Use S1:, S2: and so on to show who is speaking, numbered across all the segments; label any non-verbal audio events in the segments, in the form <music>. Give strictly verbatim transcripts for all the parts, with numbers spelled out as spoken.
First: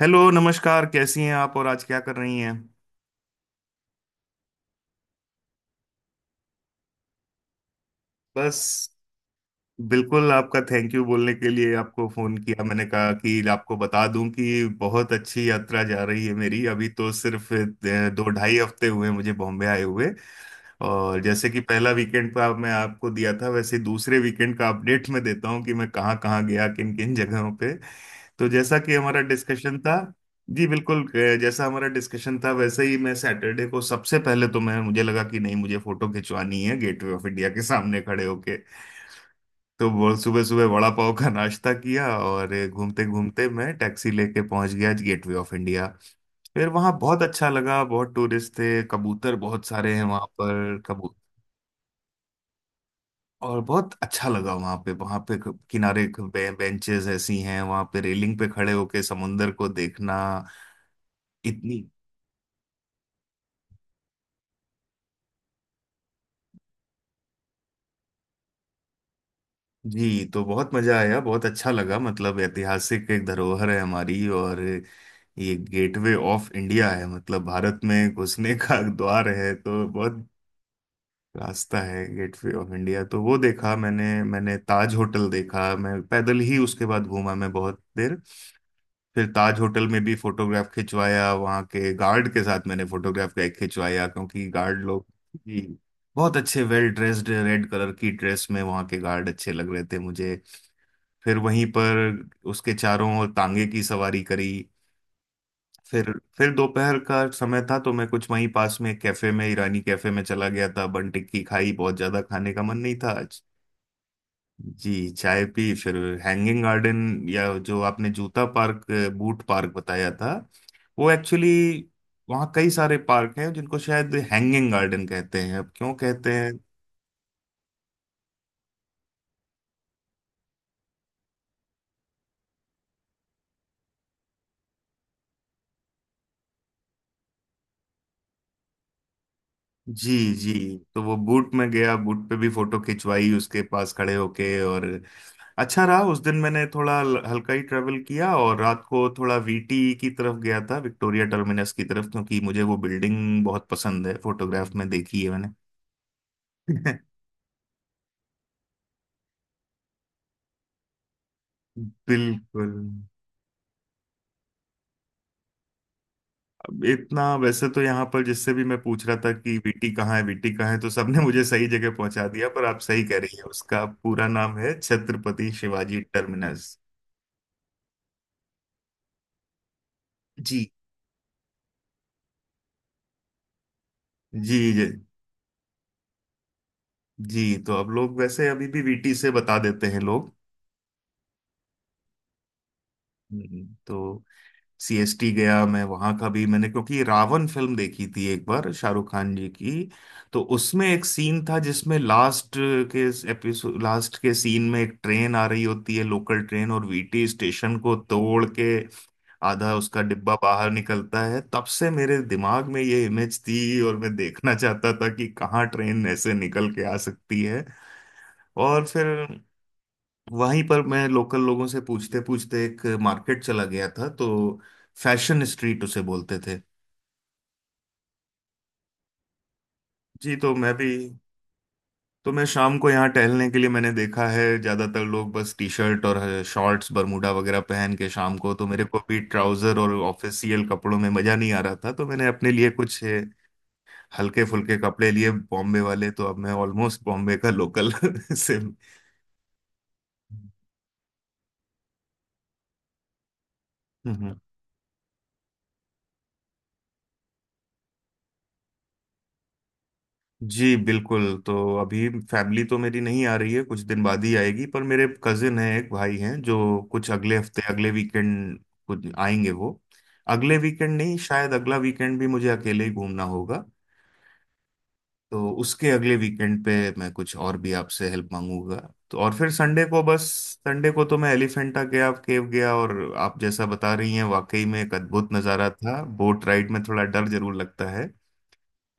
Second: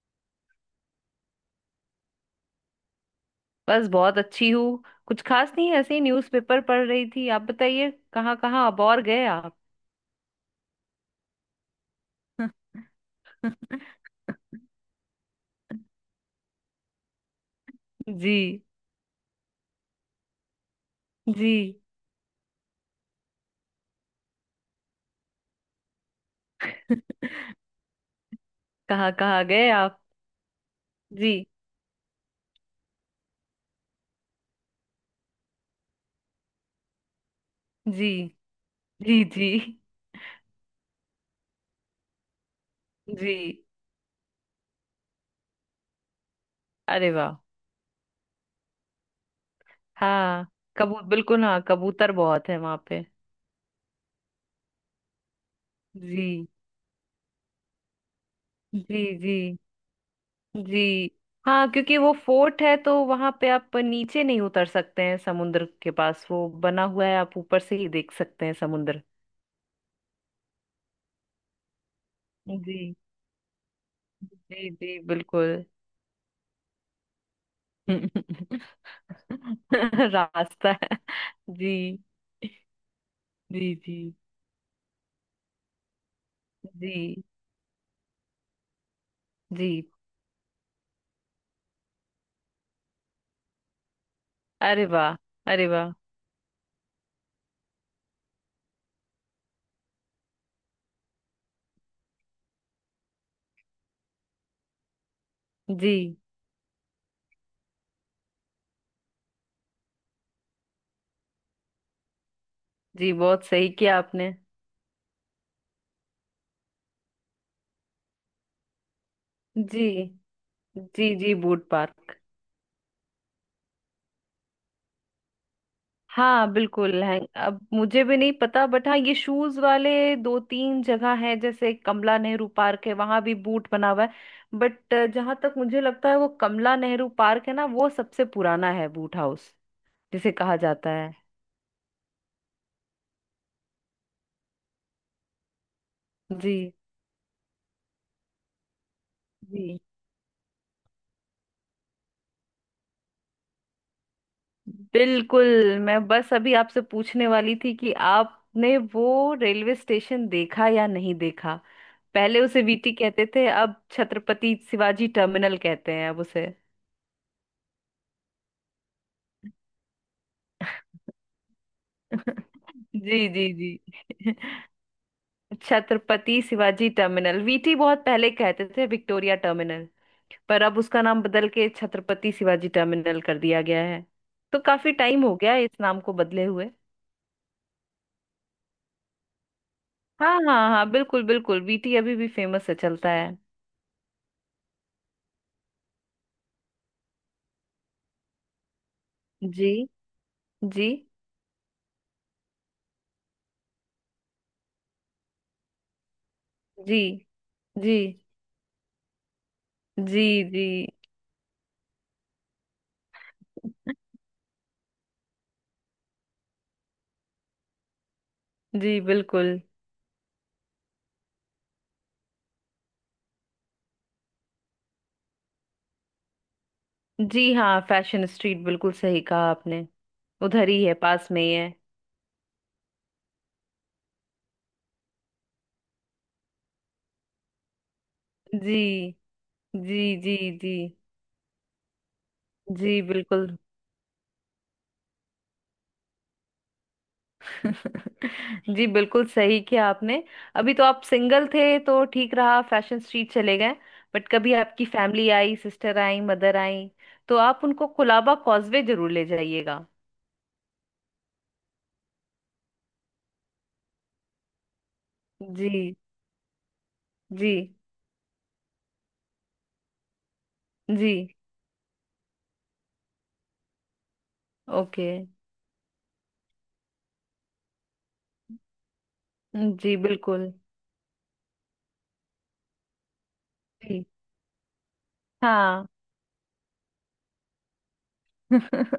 S1: Hello, नमस्कार। कैसी हैं आप और आज क्या कर रही हैं?
S2: बस बहुत अच्छी हूँ। कुछ खास नहीं, ऐसे ही न्यूज़पेपर पढ़ रही थी। आप बताइए, कहाँ कहाँ आप
S1: बस,
S2: और गए आप?
S1: बिल्कुल आपका थैंक यू बोलने के लिए आपको फोन किया। मैंने कहा कि आपको
S2: <laughs>
S1: बता दूं कि बहुत अच्छी यात्रा जा रही है मेरी। अभी तो सिर्फ अ, दो
S2: जी
S1: ढाई हफ्ते हुए हैं मुझे बॉम्बे आए हुए। और
S2: जी।
S1: जैसे कि पहला वीकेंड का मैं आपको दिया था, वैसे दूसरे वीकेंड का अपडेट मैं देता हूं कि मैं कहाँ कहाँ गया, किन किन जगहों पे। तो जैसा कि
S2: कहाँ
S1: हमारा
S2: कहाँ गए
S1: डिस्कशन था,
S2: आप?
S1: जी बिल्कुल।
S2: जी।
S1: अ, जैसा हमारा डिस्कशन था वैसे ही, मैं सैटरडे को सबसे पहले, तो मैं मुझे लगा कि नहीं, मुझे फोटो खिंचवानी है गेटवे ऑफ इंडिया के सामने
S2: जी
S1: खड़े होके।
S2: जी जी
S1: तो वो सुबह सुबह वड़ा पाव का नाश्ता किया और घूमते
S2: जी।
S1: घूमते मैं टैक्सी लेके पहुंच गया गेटवे ऑफ इंडिया। फिर वहां
S2: अरे
S1: बहुत
S2: वाह।
S1: अच्छा लगा, बहुत टूरिस्ट थे, कबूतर बहुत सारे हैं वहां
S2: हाँ,
S1: पर,
S2: कबू
S1: कबूतर।
S2: बिल्कुल, हाँ, कबूतर बहुत है वहां पे।
S1: और बहुत अच्छा लगा वहां पे वहां पे किनारे
S2: जी
S1: बेंचेस ऐसी हैं वहां पे, रेलिंग पे खड़े होके
S2: जी। जी
S1: समुंदर को देखना।
S2: जी। हाँ,
S1: इतनी।
S2: क्योंकि वो फोर्ट है तो वहां पे आप नीचे नहीं उतर सकते हैं समुद्र के पास। वो बना हुआ है, आप ऊपर से ही देख सकते हैं समुद्र।
S1: जी तो बहुत मजा आया, बहुत अच्छा लगा। मतलब
S2: जी
S1: ऐतिहासिक एक धरोहर है हमारी, और
S2: जी। जी
S1: ये
S2: बिल्कुल।
S1: गेटवे ऑफ इंडिया है, मतलब भारत में घुसने <laughs>
S2: <laughs>
S1: का द्वार है। तो बहुत,
S2: रास्ता है। जी
S1: रास्ता है गेटवे ऑफ इंडिया। तो वो
S2: जी
S1: देखा
S2: जी
S1: मैंने मैंने ताज होटल देखा। मैं पैदल ही उसके
S2: जी
S1: बाद घूमा, मैं बहुत देर। फिर ताज
S2: जी।
S1: होटल में भी फोटोग्राफ खिंचवाया वहाँ के गार्ड के साथ, मैंने फोटोग्राफ खिंचवाया, क्योंकि गार्ड
S2: अरे
S1: लोग,
S2: वाह।
S1: जी,
S2: अरे वाह।
S1: बहुत अच्छे वेल ड्रेस्ड रेड कलर की ड्रेस में वहाँ के गार्ड अच्छे लग रहे थे मुझे। फिर वहीं पर उसके चारों ओर तांगे की सवारी करी।
S2: जी।
S1: फिर फिर दोपहर का समय था, तो मैं कुछ वहीं पास में एक कैफे में, ईरानी कैफे में चला गया था। बन टिक्की खाई, बहुत ज्यादा खाने का मन नहीं था
S2: जी,
S1: आज।
S2: बहुत सही किया आपने।
S1: जी, चाय पी। फिर हैंगिंग गार्डन, या जो आपने जूता पार्क, बूट पार्क
S2: जी
S1: बताया था वो,
S2: जी जी,
S1: एक्चुअली
S2: बूट पार्क।
S1: वहाँ कई सारे पार्क हैं जिनको शायद हैंगिंग गार्डन कहते हैं। अब क्यों कहते
S2: हाँ,
S1: हैं?
S2: बिल्कुल है। अब मुझे भी नहीं पता, बट हाँ, ये शूज वाले दो तीन जगह है। जैसे कमला नेहरू पार्क है, वहां भी बूट बना हुआ है, बट जहां तक मुझे लगता है वो कमला नेहरू पार्क है ना, वो सबसे पुराना है बूट हाउस
S1: जी
S2: जिसे
S1: जी।
S2: कहा जाता
S1: तो
S2: है।
S1: वो बूट में गया, बूट पे भी फोटो खिंचवाई उसके पास खड़े होके। और अच्छा रहा। उस दिन
S2: जी
S1: मैंने थोड़ा ल- हल्का ही ट्रेवल किया, और रात को थोड़ा
S2: जी
S1: वी टी की तरफ गया था, विक्टोरिया टर्मिनस की तरफ, क्योंकि मुझे वो बिल्डिंग बहुत पसंद है, फोटोग्राफ में देखी है
S2: बिल्कुल।
S1: मैंने।
S2: मैं बस अभी आपसे
S1: <laughs>
S2: पूछने वाली थी कि आपने वो रेलवे स्टेशन देखा या नहीं देखा। पहले उसे
S1: बिल्कुल।
S2: वीटी कहते थे, अब छत्रपति शिवाजी टर्मिनल कहते हैं अब उसे।
S1: अब इतना, वैसे तो यहाँ पर जिससे भी मैं पूछ रहा था कि वी टी कहाँ है, वी टी कहाँ है, तो सबने <laughs> मुझे सही जगह पहुंचा दिया। पर
S2: <laughs>
S1: आप सही कह
S2: जी
S1: रही है,
S2: जी
S1: उसका पूरा
S2: जी।
S1: नाम है Chhatrapati
S2: <laughs>
S1: Shivaji
S2: Chhatrapati
S1: terminus.
S2: Shivaji terminal. VT बहुत पहले कहते थे, विक्टोरिया टर्मिनल। पर
S1: जी
S2: अब उसका नाम बदल के छत्रपति शिवाजी टर्मिनल कर दिया गया है।
S1: जी
S2: तो
S1: जी
S2: काफी टाइम हो गया है इस नाम को बदले हुए।
S1: जी। तो अब लोग वैसे अभी भी वी टी से बता देते हैं लोग।
S2: हाँ हाँ हाँ, बिल्कुल बिल्कुल। वीटी अभी भी फेमस है, चलता है।
S1: हम्म, तो सी एस टी गया मैं। वहां का भी मैंने, क्योंकि रावण फिल्म देखी थी एक बार शाहरुख खान जी
S2: जी
S1: की, तो उसमें
S2: जी
S1: एक सीन था जिसमें लास्ट के एपिसोड, लास्ट के सीन में एक ट्रेन आ रही होती है, लोकल ट्रेन, और
S2: जी।
S1: वी टी स्टेशन को
S2: जी
S1: तोड़ के आधा उसका
S2: जी।
S1: डिब्बा
S2: जी
S1: बाहर निकलता है। तब से मेरे दिमाग में ये इमेज थी, और मैं देखना चाहता था कि कहाँ ट्रेन ऐसे निकल के आ सकती है। और
S2: जी
S1: फिर
S2: बिल्कुल।
S1: वहीं पर मैं लोकल लोगों से पूछते पूछते एक मार्केट चला गया था, तो फैशन स्ट्रीट उसे बोलते थे।
S2: जी हाँ, फैशन स्ट्रीट, बिल्कुल सही कहा आपने।
S1: जी। तो
S2: उधर
S1: मैं
S2: ही
S1: भी,
S2: है, पास में ही है।
S1: तो मैं शाम को यहाँ टहलने के लिए, मैंने देखा है ज्यादातर लोग बस टी शर्ट और शॉर्ट्स बरमूडा वगैरह पहन के शाम को, तो
S2: जी
S1: मेरे को भी ट्राउजर और
S2: जी जी
S1: ऑफिशियल
S2: जी
S1: कपड़ों में मजा नहीं आ रहा था, तो मैंने अपने लिए
S2: जी
S1: कुछ
S2: बिल्कुल।
S1: हल्के फुल्के कपड़े लिए बॉम्बे वाले। तो अब मैं ऑलमोस्ट बॉम्बे का लोकल <laughs> से।
S2: <laughs>
S1: हम्म,
S2: जी बिल्कुल सही किया आपने। अभी तो आप सिंगल थे तो ठीक रहा, फैशन स्ट्रीट चले गए। बट
S1: हम्म।
S2: कभी आपकी फैमिली आई, सिस्टर आई, मदर आई, तो आप उनको कुलाबा कॉजवे जरूर ले जाइएगा।
S1: जी बिल्कुल। तो अभी फैमिली तो मेरी नहीं आ रही है, कुछ दिन बाद ही आएगी, पर मेरे कजिन
S2: जी
S1: हैं, एक भाई हैं जो कुछ अगले
S2: जी।
S1: हफ्ते, अगले वीकेंड कुछ आएंगे वो। अगले वीकेंड
S2: जी,
S1: नहीं, शायद अगला वीकेंड भी मुझे अकेले ही घूमना होगा।
S2: ओके।
S1: तो उसके अगले वीकेंड पे मैं कुछ और भी आपसे हेल्प मांगूंगा। तो और फिर
S2: हम्म,
S1: संडे
S2: जी
S1: को, बस
S2: बिल्कुल।
S1: संडे को तो मैं एलिफेंटा गया, केव गया, और आप जैसा बता
S2: जी,
S1: रही हैं वाकई में एक अद्भुत नज़ारा
S2: हाँ।
S1: था। बोट राइड में थोड़ा डर जरूर लगता है,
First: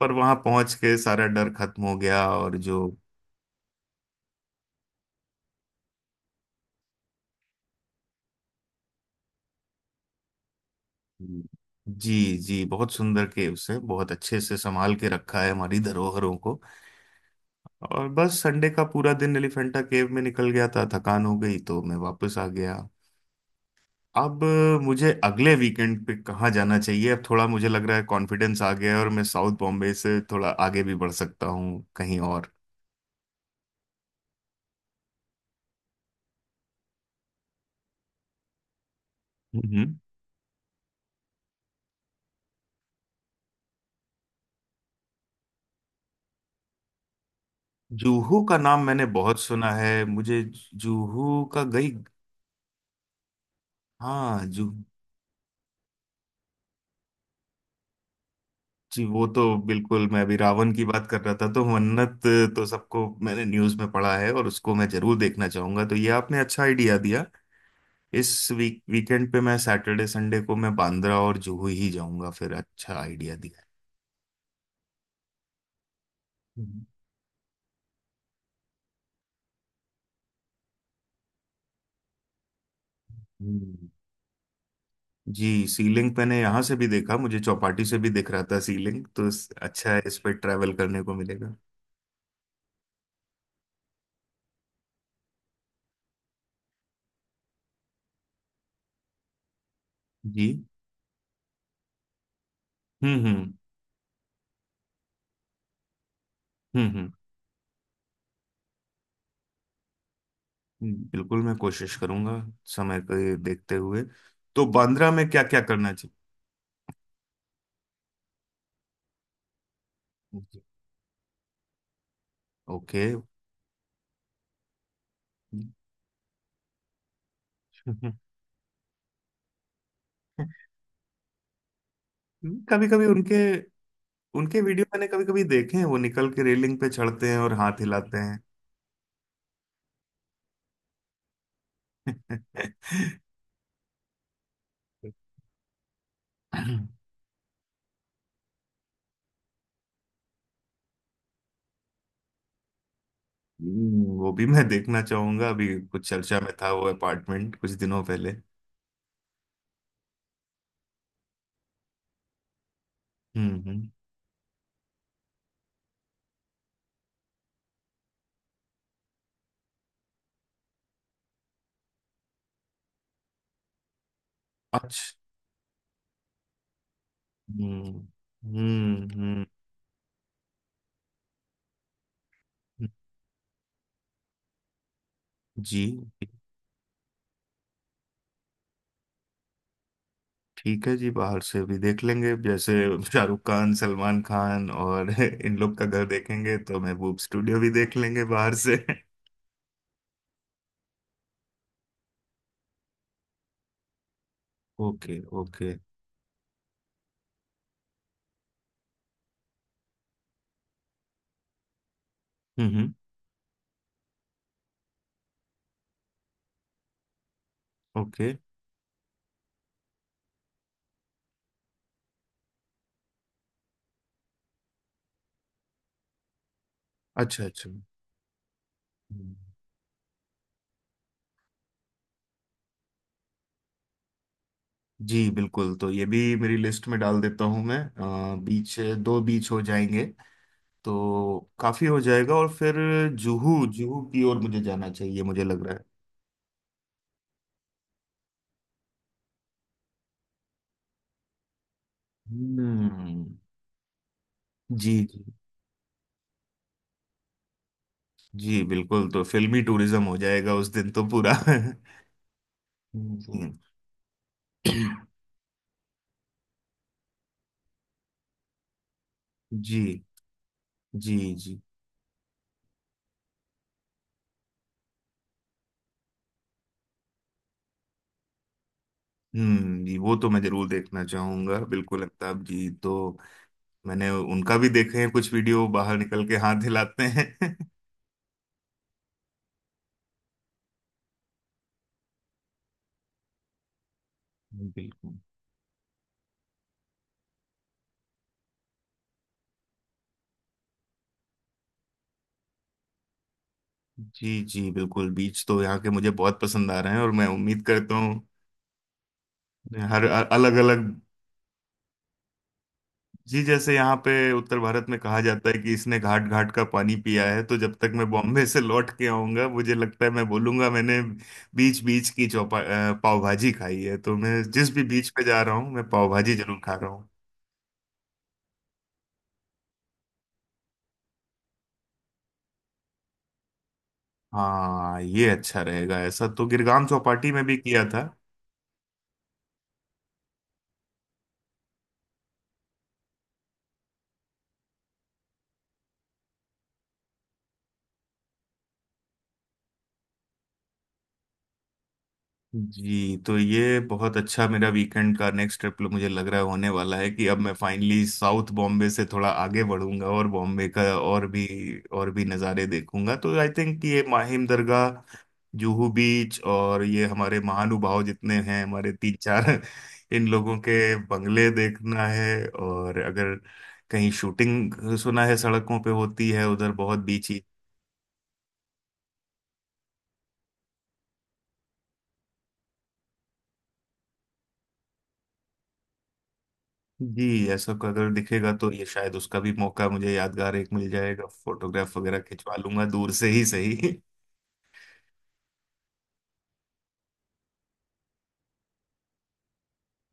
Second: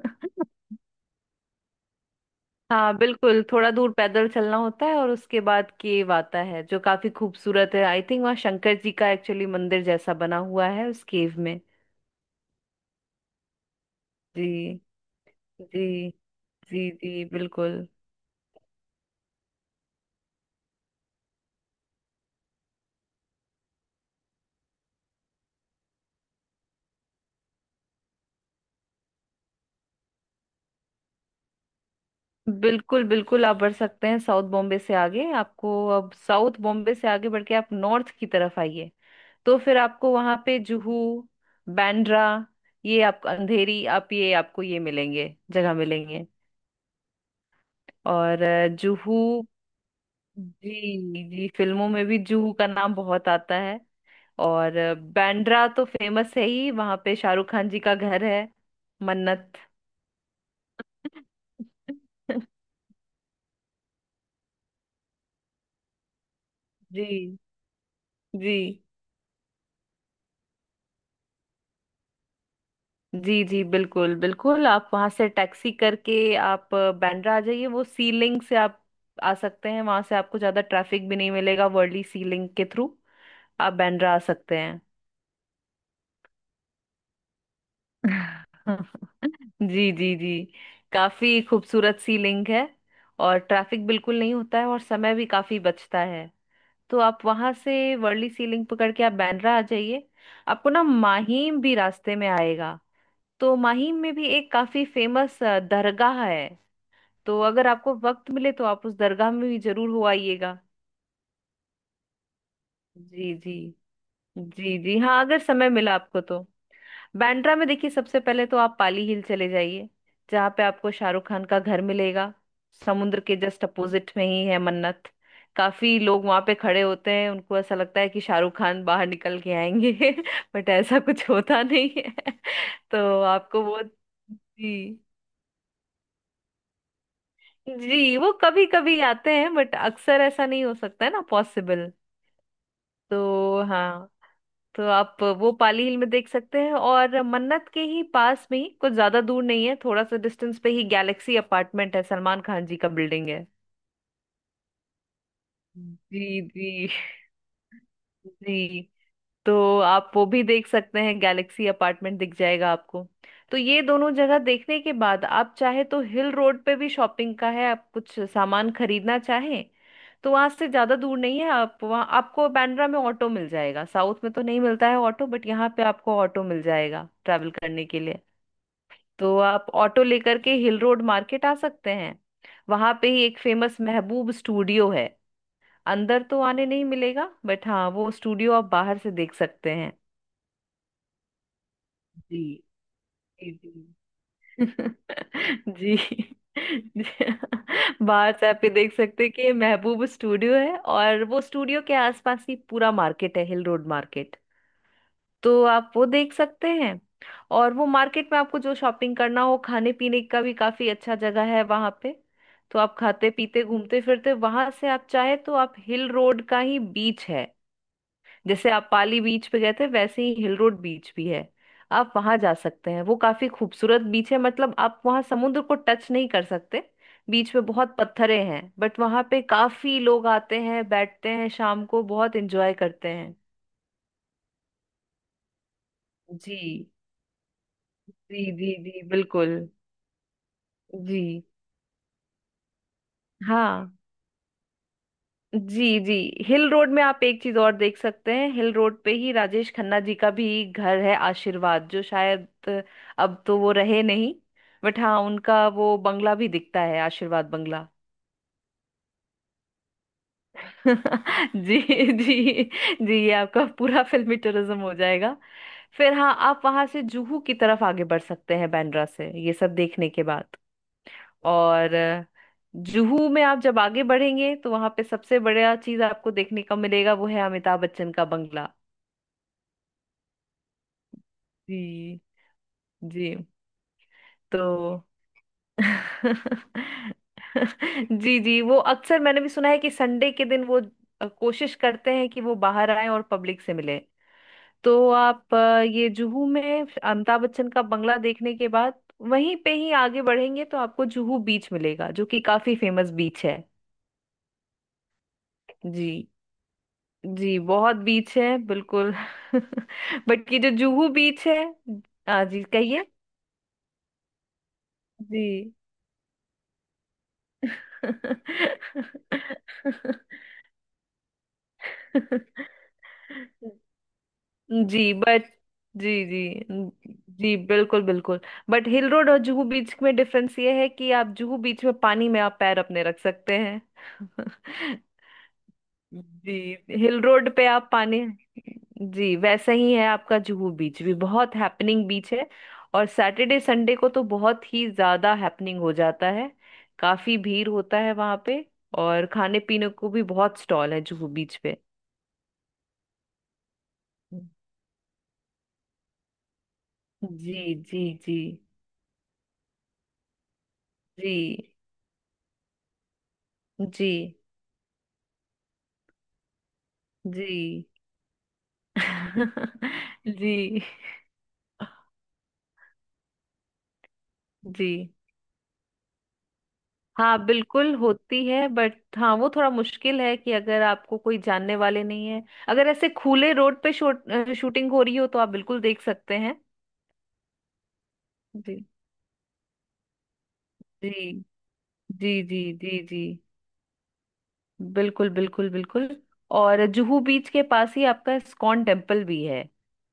S1: पर वहां पहुंच के सारा डर खत्म हो गया। और जो,
S2: हाँ बिल्कुल, थोड़ा दूर पैदल चलना होता है और उसके बाद केव आता है जो काफी खूबसूरत है। आई थिंक वहाँ शंकर जी का एक्चुअली मंदिर जैसा बना हुआ है उस केव में।
S1: जी जी, बहुत सुंदर, के उसे बहुत अच्छे से
S2: जी
S1: संभाल के रखा है हमारी
S2: जी।
S1: धरोहरों को।
S2: जी जी बिल्कुल।
S1: और बस संडे का पूरा दिन एलिफेंटा केव में निकल गया था, थकान हो गई तो मैं वापस आ गया। अब मुझे अगले वीकेंड पे कहाँ जाना चाहिए? अब थोड़ा मुझे लग रहा है कॉन्फिडेंस आ गया है, और मैं साउथ बॉम्बे से थोड़ा आगे भी बढ़ सकता हूँ कहीं और।
S2: बिल्कुल बिल्कुल, आप बढ़ सकते हैं साउथ बॉम्बे से आगे। आपको अब साउथ बॉम्बे से आगे बढ़ के आप नॉर्थ की तरफ आइए। तो फिर
S1: हम्म।
S2: आपको वहां पे जुहू, बांद्रा, ये आप अंधेरी, आप ये आपको ये मिलेंगे जगह मिलेंगे। और
S1: जुहू का
S2: अ,
S1: नाम मैंने
S2: जूहू।
S1: बहुत सुना है मुझे।
S2: जी
S1: जुहू
S2: जी,
S1: का
S2: फिल्मों
S1: गई,
S2: में भी जूहू का नाम बहुत आता है।
S1: हाँ, जू।
S2: और अ, बांद्रा तो फेमस है ही, वहां पे शाहरुख खान जी का घर है,
S1: जी, वो तो
S2: मन्नत।
S1: बिल्कुल। मैं अभी रावण की बात कर रहा था तो
S2: <laughs>
S1: मन्नत, तो सबको, मैंने न्यूज़ में पढ़ा है और उसको मैं जरूर देखना चाहूंगा। तो ये आपने अच्छा आइडिया दिया।
S2: जी
S1: इस
S2: जी
S1: वीक वीकेंड पे मैं सैटरडे संडे को मैं बांद्रा और जुहू ही जाऊंगा फिर। अच्छा आइडिया
S2: जी। जी
S1: दिया।
S2: बिल्कुल बिल्कुल, आप वहां से टैक्सी करके आप
S1: हम्म।
S2: अ, बांद्रा आ जाइए, वो सी लिंक से आप आ सकते हैं। वहां से आपको ज्यादा ट्रैफिक भी नहीं मिलेगा, वर्ली सी लिंक के थ्रू आप
S1: हम्म।
S2: बांद्रा आ सकते हैं।
S1: जी, सीलिंग मैंने यहाँ से भी देखा मुझे, चौपाटी से भी दिख रहा
S2: <laughs>
S1: था सीलिंग, तो इस,
S2: जी
S1: अच्छा है,
S2: जी
S1: इस
S2: जी।
S1: पे ट्रैवल करने को
S2: काफी
S1: मिलेगा।
S2: खूबसूरत सी लिंक है, और ट्रैफिक बिल्कुल नहीं होता है और समय भी काफी बचता है। तो आप वहां से वर्ली सी लिंक पकड़ के आप बांद्रा आ जाइए।
S1: जी।
S2: आपको ना माहिम भी रास्ते में आएगा।
S1: हम्म। हम्म।
S2: तो माहिम में भी एक काफी फेमस दरगाह है।
S1: हम्म। हम्म।
S2: तो अगर आपको वक्त मिले तो आप उस दरगाह में भी जरूर हो आइएगा।
S1: हम्म, बिल्कुल मैं कोशिश करूंगा, समय को
S2: जी
S1: ये
S2: जी।
S1: देखते हुए। तो
S2: जी जी
S1: बांद्रा
S2: हाँ,
S1: में
S2: अगर
S1: क्या क्या
S2: समय
S1: करना?
S2: मिला आपको तो। बांद्रा में देखिए, सबसे पहले तो आप पाली हिल चले जाइए, जहाँ
S1: ओके।
S2: पे आपको शाहरुख खान का घर मिलेगा। समुद्र के जस्ट अपोजिट में ही है मन्नत। काफी लोग वहां पे खड़े होते हैं, उनको ऐसा लगता है कि
S1: <laughs>
S2: शाहरुख खान बाहर निकल के आएंगे, <laughs> बट ऐसा कुछ होता नहीं है।
S1: कभी
S2: <laughs>
S1: कभी
S2: तो
S1: उनके,
S2: आपको वो।
S1: उनके वीडियो
S2: जी।
S1: मैंने कभी कभी देखे हैं, वो निकल के रेलिंग पे चढ़ते हैं और हाथ
S2: जी,
S1: हिलाते
S2: वो
S1: हैं।
S2: कभी कभी आते हैं बट अक्सर ऐसा नहीं हो सकता है ना पॉसिबल।
S1: <laughs>
S2: तो हाँ। तो आप वो पाली हिल में देख सकते हैं। और मन्नत के ही पास में ही कुछ ज्यादा दूर नहीं है, थोड़ा सा डिस्टेंस पे ही गैलेक्सी अपार्टमेंट है, सलमान खान जी का बिल्डिंग है।
S1: हम्म, वो भी मैं देखना चाहूंगा। अभी कुछ चर्चा
S2: जी
S1: में था वो
S2: जी।
S1: अपार्टमेंट कुछ
S2: <laughs>
S1: दिनों पहले।
S2: जी। तो आप वो भी देख सकते हैं, गैलेक्सी अपार्टमेंट दिख जाएगा आपको। तो
S1: हम्म
S2: ये
S1: हम्म।
S2: दोनों जगह देखने के बाद आप चाहे तो हिल रोड पे भी शॉपिंग का है, आप कुछ सामान खरीदना चाहें। तो वहां से ज्यादा दूर नहीं है, आप वहाँ आपको बांद्रा में ऑटो मिल जाएगा। साउथ में तो नहीं मिलता है ऑटो,
S1: अच्छा।
S2: बट यहाँ पे आपको ऑटो मिल जाएगा ट्रैवल करने के
S1: हम्म
S2: लिए।
S1: हम्म
S2: तो
S1: हम्म।
S2: आप ऑटो लेकर के हिल रोड मार्केट आ सकते हैं।
S1: हम्म,
S2: वहां पे ही एक फेमस महबूब स्टूडियो है।
S1: जी,
S2: अंदर तो आने नहीं मिलेगा, बट हाँ वो स्टूडियो आप बाहर से देख सकते हैं।
S1: ठीक है जी, बाहर से भी देख लेंगे।
S2: जी
S1: जैसे शाहरुख
S2: जी।
S1: खान, सलमान
S2: जी
S1: खान
S2: <laughs>
S1: और <laughs> इन लोग का
S2: जी।
S1: घर देखेंगे, तो महबूब
S2: जी।
S1: स्टूडियो भी देख लेंगे
S2: बाहर से
S1: बाहर
S2: आप ये
S1: से।
S2: देख सकते हैं कि ये महबूब स्टूडियो है। और वो स्टूडियो के आसपास ही पूरा मार्केट है, हिल रोड मार्केट।
S1: ओके
S2: तो
S1: ओके।
S2: आप वो देख सकते हैं। और वो मार्केट में आपको जो शॉपिंग करना हो, खाने पीने का भी काफी अच्छा जगह है वहां पे।
S1: हम्म
S2: तो
S1: हम्म।
S2: आप खाते पीते घूमते फिरते वहां से आप चाहे तो आप हिल रोड का ही बीच है।
S1: ओके।
S2: जैसे आप पाली बीच पे गए थे, वैसे ही हिल रोड बीच भी है। आप वहां जा सकते हैं, वो काफी खूबसूरत बीच है। मतलब आप वहां समुद्र को टच नहीं कर सकते,
S1: अच्छा
S2: बीच में
S1: अच्छा।
S2: बहुत पत्थरे हैं। बट वहां
S1: हम्म,
S2: पे काफी लोग आते हैं, बैठते हैं, शाम को बहुत एंजॉय करते हैं।
S1: जी बिल्कुल, तो ये भी मेरी
S2: जी
S1: लिस्ट में डाल देता हूँ मैं। अ,
S2: जी जी
S1: बीच,
S2: जी
S1: दो बीच
S2: बिल्कुल।
S1: हो जाएंगे,
S2: जी।
S1: तो काफी हो जाएगा। और फिर जुहू,
S2: हाँ
S1: जुहू की ओर मुझे जाना चाहिए, मुझे लग रहा है।
S2: जी जी, हिल रोड में आप एक चीज और देख सकते हैं। हिल रोड पे ही राजेश खन्ना जी का भी घर है, आशीर्वाद, जो शायद
S1: हम्म।
S2: अब तो वो रहे नहीं।
S1: जी
S2: बट हाँ,
S1: जी
S2: उनका वो बंगला भी दिखता है, आशीर्वाद बंगला।
S1: जी बिल्कुल, तो फिल्मी टूरिज्म हो जाएगा उस दिन तो पूरा।
S2: <laughs> जी
S1: <laughs>
S2: जी। जी, ये
S1: हम्म,
S2: आपका पूरा फिल्मी टूरिज्म हो जाएगा। फिर हाँ, आप वहां से जुहू की तरफ आगे बढ़ सकते हैं, बांद्रा से ये सब
S1: जी
S2: देखने के बाद।
S1: जी जी।
S2: और अ, जुहू में आप जब आगे बढ़ेंगे तो वहां पे सबसे बड़ा चीज आपको देखने का मिलेगा, वो है अमिताभ बच्चन का बंगला।
S1: हम्म जी, वो तो मैं जरूर देखना चाहूंगा बिल्कुल,
S2: जी
S1: अमिताभ जी तो।
S2: जी।
S1: मैंने उनका भी देखे
S2: तो
S1: हैं कुछ वीडियो, बाहर निकल के हाथ
S2: <laughs>
S1: हिलाते हैं। <laughs>
S2: जी जी, वो अक्सर मैंने भी सुना है कि संडे के दिन वो अ, कोशिश करते हैं कि वो बाहर आए और पब्लिक से मिले। तो
S1: बिल्कुल।
S2: आप अ, ये जुहू में अमिताभ बच्चन का बंगला देखने के बाद वहीं पे ही आगे बढ़ेंगे तो आपको जुहू बीच मिलेगा, जो कि काफी फेमस बीच है।
S1: जी जी बिल्कुल, बीच तो यहाँ के
S2: जी
S1: मुझे बहुत पसंद आ रहे हैं, और मैं
S2: जी,
S1: उम्मीद करता
S2: बहुत
S1: हूँ
S2: बीच है बिल्कुल। <laughs>
S1: हर
S2: बट
S1: अलग
S2: ये जो
S1: अलग।
S2: जुहू बीच है। हाँ जी कहिए।
S1: जी, जैसे यहाँ पे उत्तर भारत में कहा जाता है कि
S2: जी।
S1: इसने घाट घाट का पानी पिया है, तो जब तक मैं बॉम्बे से लौट के आऊंगा, मुझे लगता है मैं
S2: <laughs>
S1: बोलूंगा मैंने बीच बीच की चौपा
S2: <laughs>
S1: अ, पाव भाजी खाई है। तो मैं जिस भी बीच
S2: जी,
S1: पे जा
S2: बट।
S1: रहा हूँ, मैं पाव
S2: जी
S1: भाजी
S2: जी
S1: जरूर खा रहा हूँ।
S2: जी बिल्कुल बिल्कुल। बट हिल रोड और जुहू बीच में डिफरेंस ये है कि आप जुहू बीच में पानी में आप पैर अपने रख सकते हैं।
S1: हाँ,
S2: <laughs>
S1: ये अच्छा रहेगा, ऐसा तो
S2: जी,
S1: गिरगाम
S2: हिल
S1: चौपाटी में
S2: रोड
S1: भी
S2: पे
S1: किया
S2: आप
S1: था।
S2: पानी। जी, वैसा ही है। आपका जुहू बीच भी बहुत हैपनिंग बीच है। और सैटरडे संडे को तो बहुत ही ज्यादा हैपनिंग हो जाता है, काफी भीड़ होता है वहां पे। और खाने पीने को भी बहुत स्टॉल है जुहू बीच पे।
S1: जी, तो ये बहुत अच्छा मेरा वीकेंड का नेक्स्ट ट्रिप मुझे लग रहा है होने वाला है, कि अब मैं
S2: जी जी
S1: फाइनली
S2: जी
S1: साउथ बॉम्बे से थोड़ा आगे बढ़ूंगा और बॉम्बे का और भी
S2: जी
S1: और भी नज़ारे देखूंगा। तो आई थिंक ये
S2: जी।
S1: माहिम दरगाह, जुहू बीच, और ये हमारे
S2: जी
S1: महानुभाव जितने हैं, हमारे तीन चार।
S2: <laughs>
S1: <laughs> इन
S2: जी
S1: लोगों के बंगले देखना है। और अगर कहीं शूटिंग,
S2: जी।
S1: सुना है सड़कों पे होती है उधर बहुत, बीच।
S2: हाँ बिल्कुल होती है, बट हाँ वो थोड़ा मुश्किल है कि अगर आपको कोई जानने वाले नहीं है। अगर ऐसे खुले रोड पे शूट अ, शूटिंग हो रही हो तो आप बिल्कुल देख सकते हैं।
S1: जी, ऐसा को अगर दिखेगा तो ये
S2: जी
S1: शायद उसका भी मौका मुझे, यादगार एक मिल जाएगा,
S2: जी
S1: फोटोग्राफ वगैरह
S2: जी
S1: खिंचवा
S2: जी
S1: लूंगा
S2: जी।
S1: दूर
S2: जी
S1: से ही सही।
S2: बिल्कुल बिल्कुल बिल्कुल। और जुहू बीच के पास ही आपका इस्कॉन टेम्पल भी है।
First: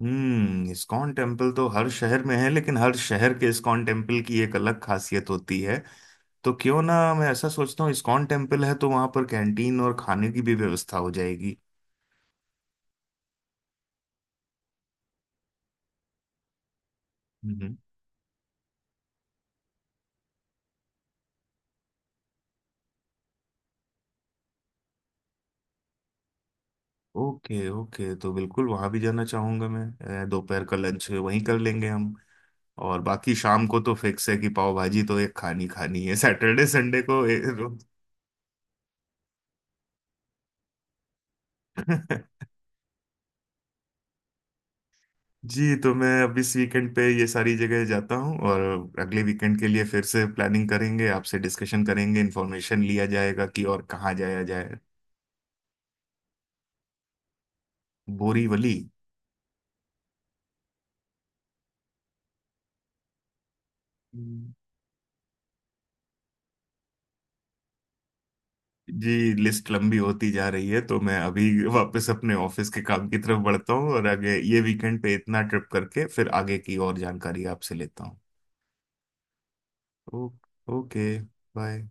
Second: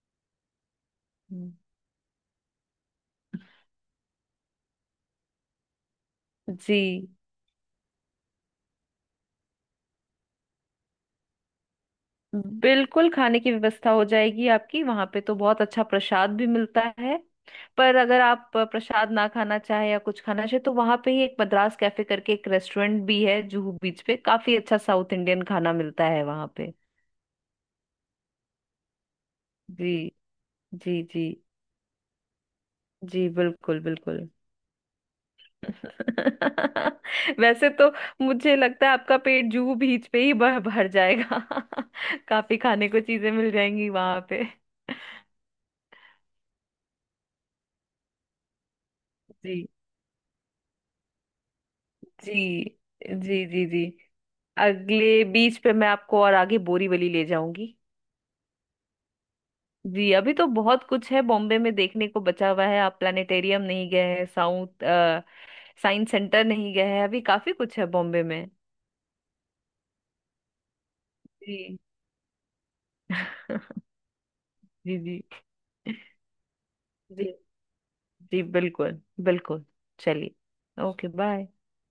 S1: हम्म इस्कॉन
S2: हम्म।
S1: टेम्पल तो हर शहर में है, लेकिन हर शहर के इस्कॉन टेम्पल की एक अलग खासियत होती है। तो
S2: जी
S1: क्यों ना, मैं ऐसा सोचता हूँ इस्कॉन टेम्पल है तो वहां पर कैंटीन और खाने की भी व्यवस्था हो जाएगी।
S2: बिल्कुल, खाने की व्यवस्था हो जाएगी आपकी। वहां पे तो बहुत अच्छा प्रसाद भी मिलता है।
S1: हम्म।
S2: पर अगर आप प्रसाद ना खाना चाहे या कुछ खाना चाहे तो वहां पे ही एक मद्रास कैफे करके एक रेस्टोरेंट भी है जुहू बीच पे, काफी अच्छा साउथ इंडियन खाना मिलता है वहां पे।
S1: ओके ओके, तो बिल्कुल वहां भी जाना चाहूंगा मैं।
S2: जी
S1: अ, दोपहर का
S2: जी।
S1: लंच
S2: जी
S1: वहीं कर लेंगे हम। और
S2: जी
S1: बाकी शाम को
S2: बिल्कुल
S1: तो
S2: बिल्कुल।
S1: फिक्स है कि पाव भाजी तो एक खानी खानी है, सैटरडे संडे को।
S2: <laughs> वैसे तो मुझे लगता है आपका पेट जुहू बीच पे ही भर भर जाएगा। <laughs>
S1: <laughs>
S2: काफी खाने को चीजें मिल जाएंगी वहां पे।
S1: जी, तो मैं अब इस वीकेंड पे ये सारी जगह जाता हूँ, और अगले वीकेंड के
S2: जी
S1: लिए फिर से प्लानिंग करेंगे, आपसे डिस्कशन करेंगे,
S2: जी
S1: इन्फॉर्मेशन लिया
S2: जी
S1: जाएगा कि
S2: जी
S1: और
S2: जी।
S1: कहाँ जाया जाए।
S2: अगले बीच पे मैं आपको और आगे बोरीवली ले जाऊंगी।
S1: बोरीवली?
S2: जी, अभी तो बहुत कुछ है बॉम्बे में देखने को बचा हुआ है। आप प्लानिटेरियम नहीं गए हैं,
S1: हम्म।
S2: साउथ साइंस सेंटर नहीं गए हैं, अभी काफी कुछ है बॉम्बे में।
S1: जी, लिस्ट लंबी होती जा रही है, तो मैं अभी
S2: जी
S1: वापस अपने ऑफिस के काम की तरफ बढ़ता हूँ,
S2: <laughs>
S1: और आगे ये
S2: जी
S1: वीकेंड पे
S2: जी।
S1: इतना ट्रिप करके फिर आगे की और
S2: जी
S1: जानकारी आपसे लेता हूँ।
S2: जी बिल्कुल बिल्कुल।
S1: ओ,
S2: चलिए,
S1: ओके,
S2: ओके, बाय।
S1: बाय।